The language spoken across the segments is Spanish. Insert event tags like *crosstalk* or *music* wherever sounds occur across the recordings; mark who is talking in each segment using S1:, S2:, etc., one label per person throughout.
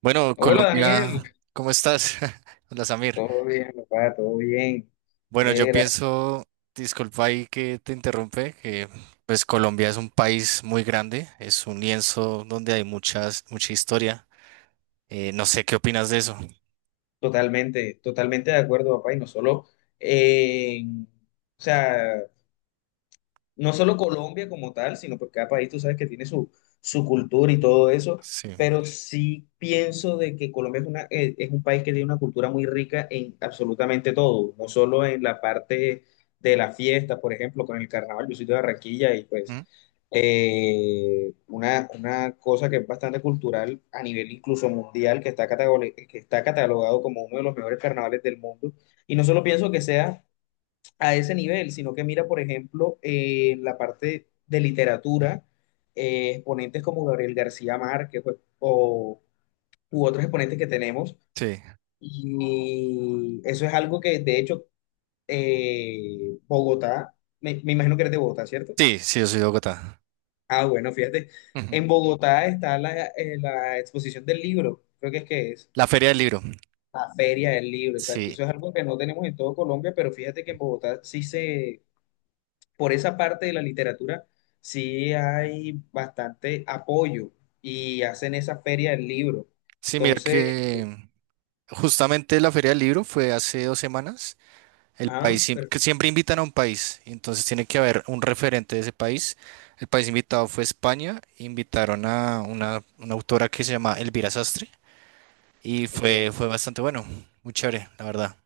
S1: Bueno,
S2: Hola Daniel,
S1: Colombia, ¿cómo estás? *laughs* Hola Samir.
S2: todo bien, papá, todo bien.
S1: Bueno, yo
S2: Lera,
S1: pienso, disculpa ahí que te interrumpe, que pues Colombia es un país muy grande, es un lienzo donde hay mucha historia. No sé qué opinas de eso.
S2: totalmente, totalmente de acuerdo, papá, y no solo en, o sea, no solo Colombia como tal, sino porque cada país tú sabes que tiene su, su cultura y todo eso,
S1: Sí.
S2: pero sí pienso de que Colombia es una, es un país que tiene una cultura muy rica en absolutamente todo, no solo en la parte de la fiesta, por ejemplo, con el carnaval, yo soy de Barranquilla y pues
S1: ¿Mm?
S2: una cosa que es bastante cultural a nivel incluso mundial, que está, que está catalogado como uno de los mejores carnavales del mundo. Y no solo pienso que sea a ese nivel, sino que mira, por ejemplo, la parte de literatura, exponentes como Gabriel García Márquez pues, u otros exponentes que tenemos.
S1: Sí.
S2: Y eso es algo que, de hecho, Bogotá, me imagino que eres de Bogotá, ¿cierto?
S1: Sí, sí, yo soy de Bogotá.
S2: Ah, bueno, fíjate,
S1: Ujú.
S2: en Bogotá está la, la exposición del libro, creo que es
S1: La Feria del Libro.
S2: la feria del libro, exacto.
S1: Sí.
S2: Eso es algo que no tenemos en todo Colombia, pero fíjate que en Bogotá sí se por esa parte de la literatura sí hay bastante apoyo y hacen esa feria del libro.
S1: Sí, mira
S2: Entonces, eh,
S1: que justamente la Feria del Libro fue hace 2 semanas. El
S2: ah,
S1: país,
S2: per-
S1: que siempre invitan a un país, y entonces tiene que haber un referente de ese país. El país invitado fue España, invitaron a una autora que se llama Elvira Sastre y
S2: ok.
S1: fue bastante bueno, muy chévere, la verdad.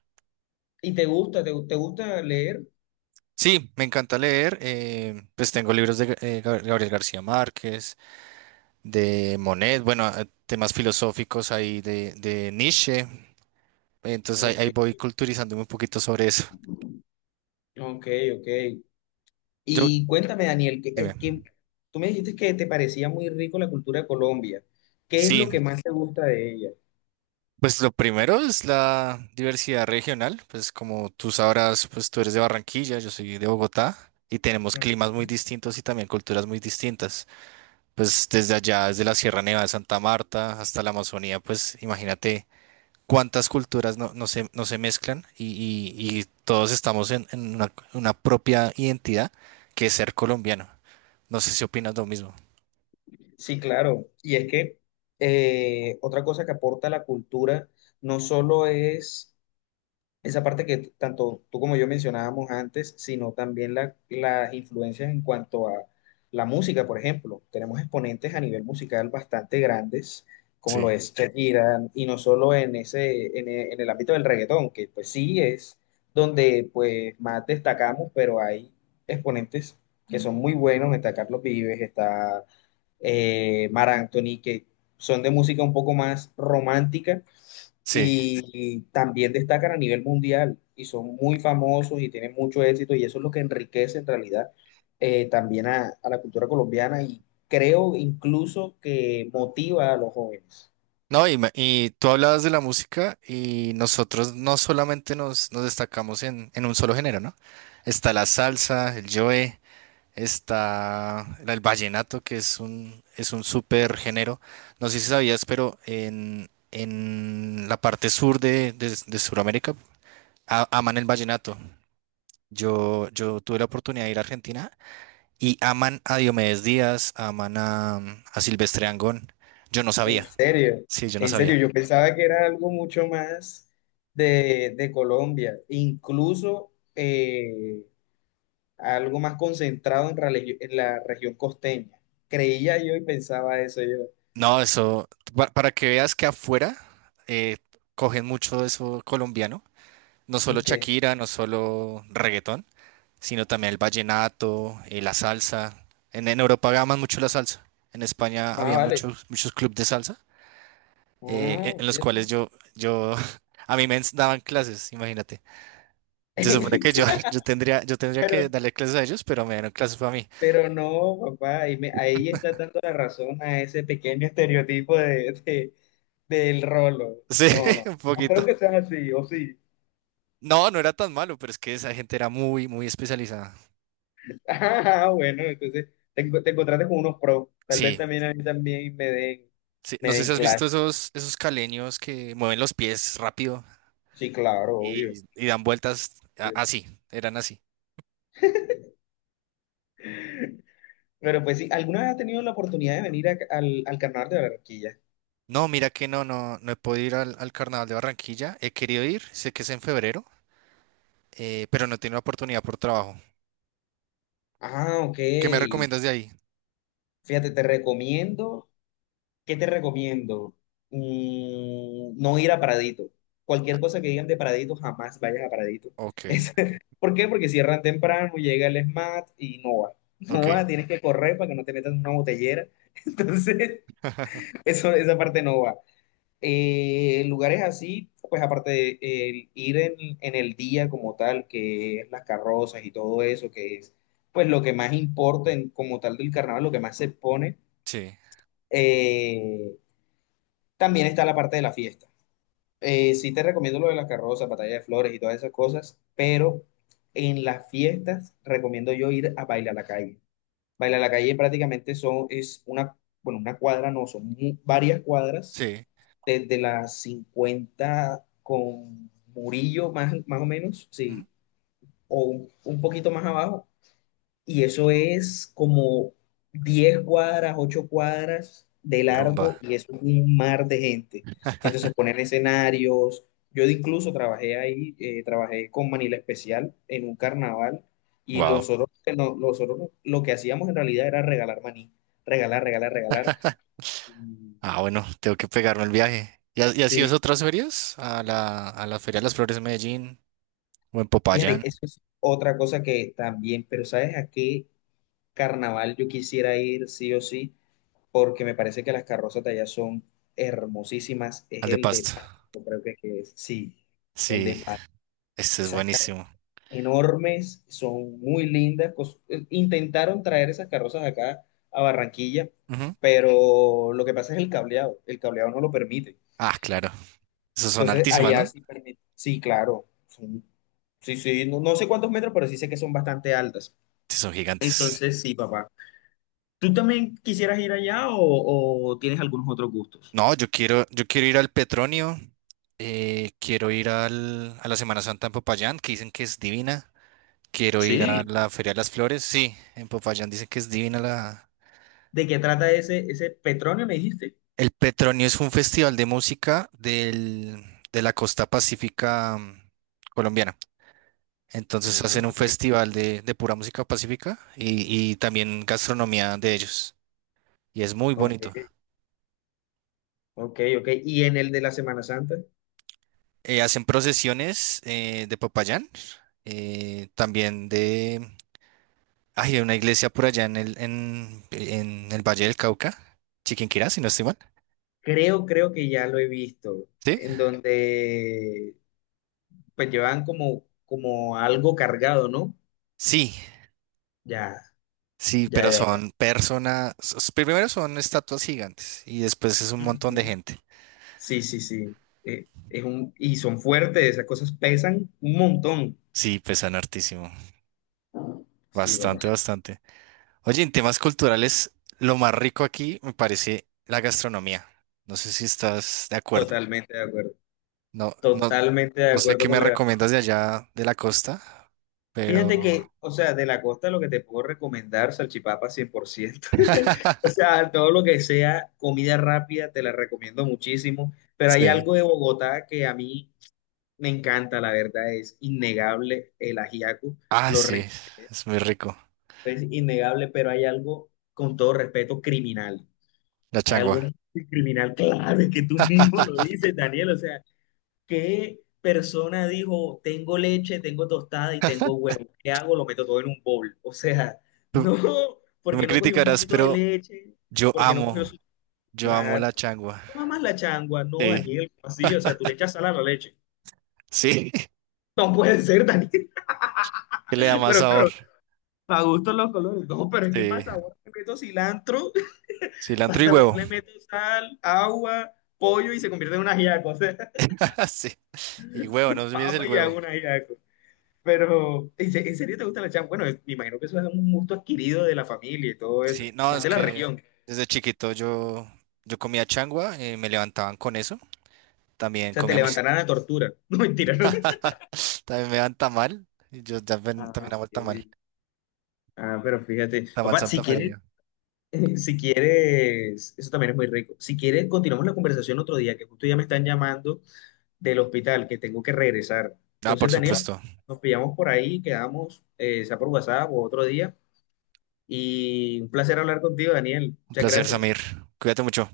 S2: ¿Y te gusta, te gusta leer?
S1: Sí, me encanta leer, pues tengo libros de Gabriel García Márquez, de Monet, bueno, temas filosóficos ahí de Nietzsche, entonces
S2: Ok,
S1: ahí voy culturizándome un poquito sobre eso.
S2: ok, ok.
S1: Yo,
S2: Y cuéntame, Daniel, que, eh,
S1: dime,
S2: que tú me dijiste que te parecía muy rico la cultura de Colombia. ¿Qué es lo que
S1: sí.
S2: más te gusta de ella?
S1: Pues lo primero es la diversidad regional, pues como tú sabrás, pues tú eres de Barranquilla, yo soy de Bogotá y tenemos climas muy distintos y también culturas muy distintas. Pues desde allá, desde la Sierra Nevada de Santa Marta hasta la Amazonía, pues imagínate cuántas culturas no, no se mezclan y, y todos estamos en una propia identidad que es ser colombiano. No sé si opinas lo mismo.
S2: Sí, claro. Y es que otra cosa que aporta la cultura no solo es esa parte que tanto tú como yo mencionábamos antes, sino también las influencias en cuanto a la música, por ejemplo. Tenemos exponentes a nivel musical bastante grandes, como lo
S1: Sí,
S2: es Sí, Shakira, y no solo en ese, en el ámbito del reggaetón, que pues sí es donde pues más destacamos, pero hay exponentes que son muy buenos, está Carlos Vives, está Mar Anthony, que son de música un poco más romántica
S1: sí.
S2: y también destacan a nivel mundial y son muy famosos y tienen mucho éxito y eso es lo que enriquece en realidad también a la cultura colombiana y creo incluso que motiva a los jóvenes.
S1: No, y, y tú hablabas de la música y nosotros no solamente nos destacamos en un solo género, ¿no? Está la salsa, el joe, está el vallenato, que es es un súper género. No sé si sabías, pero en, en la parte sur de, de Sudamérica aman el vallenato. Yo tuve la oportunidad de ir a Argentina y aman a Diomedes Díaz, aman a Silvestre Angón. Yo no
S2: En
S1: sabía,
S2: serio,
S1: sí, yo no
S2: en serio,
S1: sabía.
S2: yo pensaba que era algo mucho más de Colombia, incluso algo más concentrado en, en la región costeña. Creía yo y pensaba eso yo.
S1: No, eso, para que veas que afuera eh, cogen mucho eso colombiano, no solo
S2: Que
S1: Shakira, no solo reggaetón, sino también el vallenato, la salsa. En Europa aman mucho la salsa. En España
S2: más
S1: había
S2: vale.
S1: muchos clubes de salsa,
S2: Ah,
S1: en los cuales
S2: fíjate.
S1: yo, yo, *laughs* a mí daban clases, imagínate. Se supone que yo,
S2: *laughs*
S1: *laughs* yo tendría
S2: Pero,
S1: que darle clases a ellos, pero me dieron clases para mí. *laughs*
S2: pero no, papá, ahí, ahí está dando la razón a ese pequeño estereotipo de, del rolo.
S1: Sí,
S2: No, no,
S1: un
S2: no
S1: poquito.
S2: creo que sea así, o sí.
S1: No, no era tan malo, pero es que esa gente era muy especializada.
S2: *laughs* Ah, bueno, entonces te, te encontraste con unos pros. Tal vez
S1: Sí,
S2: también a mí también
S1: sí, no
S2: me
S1: sé si
S2: den
S1: has visto
S2: clases.
S1: esos caleños que mueven los pies rápido
S2: Sí, claro, obvio.
S1: y dan vueltas así, eran así.
S2: Pero pues sí, ¿alguna vez has tenido la oportunidad de venir al, al carnaval de Barranquilla?
S1: No, mira que no, no, no he podido ir al Carnaval de Barranquilla. He querido ir, sé que es en febrero, pero no he tenido oportunidad por trabajo.
S2: Ah, ok.
S1: ¿Qué me recomiendas de ahí?
S2: Fíjate, te recomiendo. ¿Qué te recomiendo? Mm, no ir a Pradito. Cualquier cosa que digan de Pradito, jamás vayas a Pradito.
S1: Ok,
S2: *laughs* Es- ¿por qué? Porque cierran temprano, llega el SMAT y no va. *laughs* No va,
S1: ok.
S2: tienes que correr para que no te metan en una botellera. *laughs* Entonces,
S1: *laughs*
S2: eso, esa parte no va. Lugares así, pues aparte de el ir en el día como tal, que es las carrozas y todo eso, que es pues lo que más importa como tal del carnaval, lo que más se pone.
S1: Sí,
S2: eh, también está la parte de la fiesta. Sí te recomiendo lo de las carrozas, batalla de flores y todas esas cosas, pero en las fiestas recomiendo yo ir a bailar la calle. Bailar la calle prácticamente son, es una, bueno, una cuadra no, son varias cuadras,
S1: sí.
S2: desde las 50 con Murillo más, más o menos,
S1: Ujú.
S2: sí, o un poquito más abajo y eso es como 10 cuadras, 8 cuadras de
S1: Rumba.
S2: largo y es un mar de gente. Entonces ponen escenarios. Yo incluso trabajé ahí, trabajé con Manila Especial en un carnaval y
S1: Wow.
S2: nosotros, que nosotros lo que hacíamos en realidad era regalar maní, regalar, regalar, regalar. Mm,
S1: Ah, bueno, tengo que pegarme el viaje. ¿Y, y has ido a
S2: sí.
S1: otras ferias? A la Feria de las Flores de Medellín o en
S2: Fíjate,
S1: Popayán,
S2: eso es otra cosa que también, pero ¿sabes a qué carnaval yo quisiera ir sí o sí? Porque me parece que las carrozas de allá son hermosísimas. Es
S1: al de
S2: el de
S1: Pasto.
S2: Paz, yo creo que es, sí, el
S1: Sí.
S2: de Paz.
S1: Este es
S2: Esas carrozas
S1: buenísimo.
S2: enormes, son muy lindas. Intentaron traer esas carrozas acá a Barranquilla,
S1: Ujú.
S2: pero lo que pasa es el cableado. El cableado no lo permite.
S1: Ah, claro. Esas son
S2: Entonces,
S1: altísimas,
S2: allá
S1: ¿no?
S2: sí permite. Sí, claro. Son- sí, sí, no, no sé cuántos metros, pero sí sé que son bastante altas.
S1: Sí, son gigantes.
S2: Entonces, sí, papá. ¿Tú también quisieras ir allá o tienes algunos otros gustos?
S1: No, yo quiero ir al Petronio. Quiero ir a la Semana Santa en Popayán, que dicen que es divina. Quiero ir a
S2: Sí.
S1: la Feria de las Flores. Sí, en Popayán dicen que es divina la...
S2: ¿De qué trata ese, ese petróleo, me dijiste?
S1: El Petronio es un festival de música de la costa pacífica mm, colombiana. Entonces
S2: Ah,
S1: hacen un
S2: súper interesante.
S1: festival de pura música pacífica y también gastronomía de ellos. Y es muy
S2: Ok,
S1: bonito.
S2: ok, ok. Y en el de la Semana Santa,
S1: Hacen procesiones de Popayán, también de... Hay una iglesia por allá en el, en el Valle del Cauca, Chiquinquirá, si no estoy mal.
S2: creo, creo que ya lo he visto,
S1: ¿Sí?
S2: en donde pues llevan como, como algo cargado, ¿no?
S1: Sí,
S2: Ya,
S1: sí,
S2: ya,
S1: pero
S2: ya.
S1: son Primero son estatuas gigantes y después es un montón de
S2: Ujú.
S1: gente.
S2: Sí, sí, sí. Es un, y son fuertes, esas cosas pesan un montón.
S1: Sí, pesan hartísimo.
S2: Sí,
S1: Bastante,
S2: papá.
S1: bastante. Oye, en temas culturales, lo más rico aquí me parece la gastronomía. No sé si estás de acuerdo.
S2: Totalmente de acuerdo.
S1: No, no,
S2: Totalmente de
S1: no sé
S2: acuerdo
S1: qué
S2: con
S1: me
S2: la.
S1: recomiendas de allá de la costa,
S2: Fíjate
S1: pero
S2: que, o sea, de la costa lo que te puedo recomendar, salchipapa 100%. *laughs* O
S1: *laughs*
S2: sea, todo lo que sea comida rápida, te la recomiendo muchísimo. Pero hay
S1: sí.
S2: algo de Bogotá que a mí me encanta, la verdad, es innegable el ajiaco,
S1: Ah,
S2: lo
S1: sí,
S2: rico
S1: es muy rico.
S2: es innegable, pero hay algo, con todo respeto, criminal.
S1: La
S2: Hay algo
S1: changua.
S2: muy criminal, claro, es que tú mismo lo
S1: *laughs*
S2: dices, Daniel, o sea, ¿qué persona dijo, tengo leche, tengo tostada y tengo huevo? ¿Qué hago? Lo meto todo en un bowl. O sea, *laughs*
S1: Tú,
S2: no,
S1: tú me
S2: porque no cogió un
S1: criticarás,
S2: vasito de
S1: pero
S2: leche,
S1: yo
S2: porque no cogió
S1: amo,
S2: su...
S1: yo amo
S2: Claro,
S1: la changua.
S2: toma más la changua, no,
S1: Sí,
S2: Daniel, así, o sea, tú le echas sal a la leche.
S1: sí, *laughs*
S2: No puede ser, Daniel,
S1: que le da
S2: *laughs*
S1: más
S2: pero
S1: sabor.
S2: claro, para gusto los colores. No, pero es que
S1: Sí,
S2: pasa, ahora le meto cilantro, *laughs*
S1: cilantro y
S2: pasa, ahora
S1: huevo.
S2: le meto sal, agua, pollo y se convierte en un ajiaco, o sea,
S1: *laughs* Sí, y huevo, no
S2: *laughs*
S1: olvides el
S2: papa y hago
S1: huevo.
S2: un ajiaco. Pero, ¿en en serio te gusta la changua? Bueno, es- me imagino que eso es un gusto adquirido de la familia y todo eso,
S1: Sí, no,
S2: más
S1: es
S2: de la. Ah,
S1: que
S2: región.
S1: desde chiquito yo, yo comía changua, me levantaban con eso.
S2: O
S1: También
S2: sea, te
S1: comíamos,
S2: levantarán a tortura. *laughs* No, mentira, ¿no?
S1: también me daban tamal. Y yo también,
S2: Ah,
S1: también amo el
S2: ok.
S1: tamal.
S2: Ah, pero fíjate,
S1: Tamal
S2: papá,
S1: Santa
S2: si quieres,
S1: Feria.
S2: *laughs* si quieres, eso también es muy rico. Si quieres, continuamos la conversación otro día, que justo ya me están llamando del hospital, que tengo que regresar.
S1: Ah,
S2: Entonces,
S1: por
S2: Daniel,
S1: supuesto.
S2: nos pillamos por ahí, quedamos, sea por WhatsApp o otro día. Y un placer hablar contigo, Daniel.
S1: Un
S2: Muchas
S1: placer,
S2: gracias.
S1: Samir. Cuídate mucho.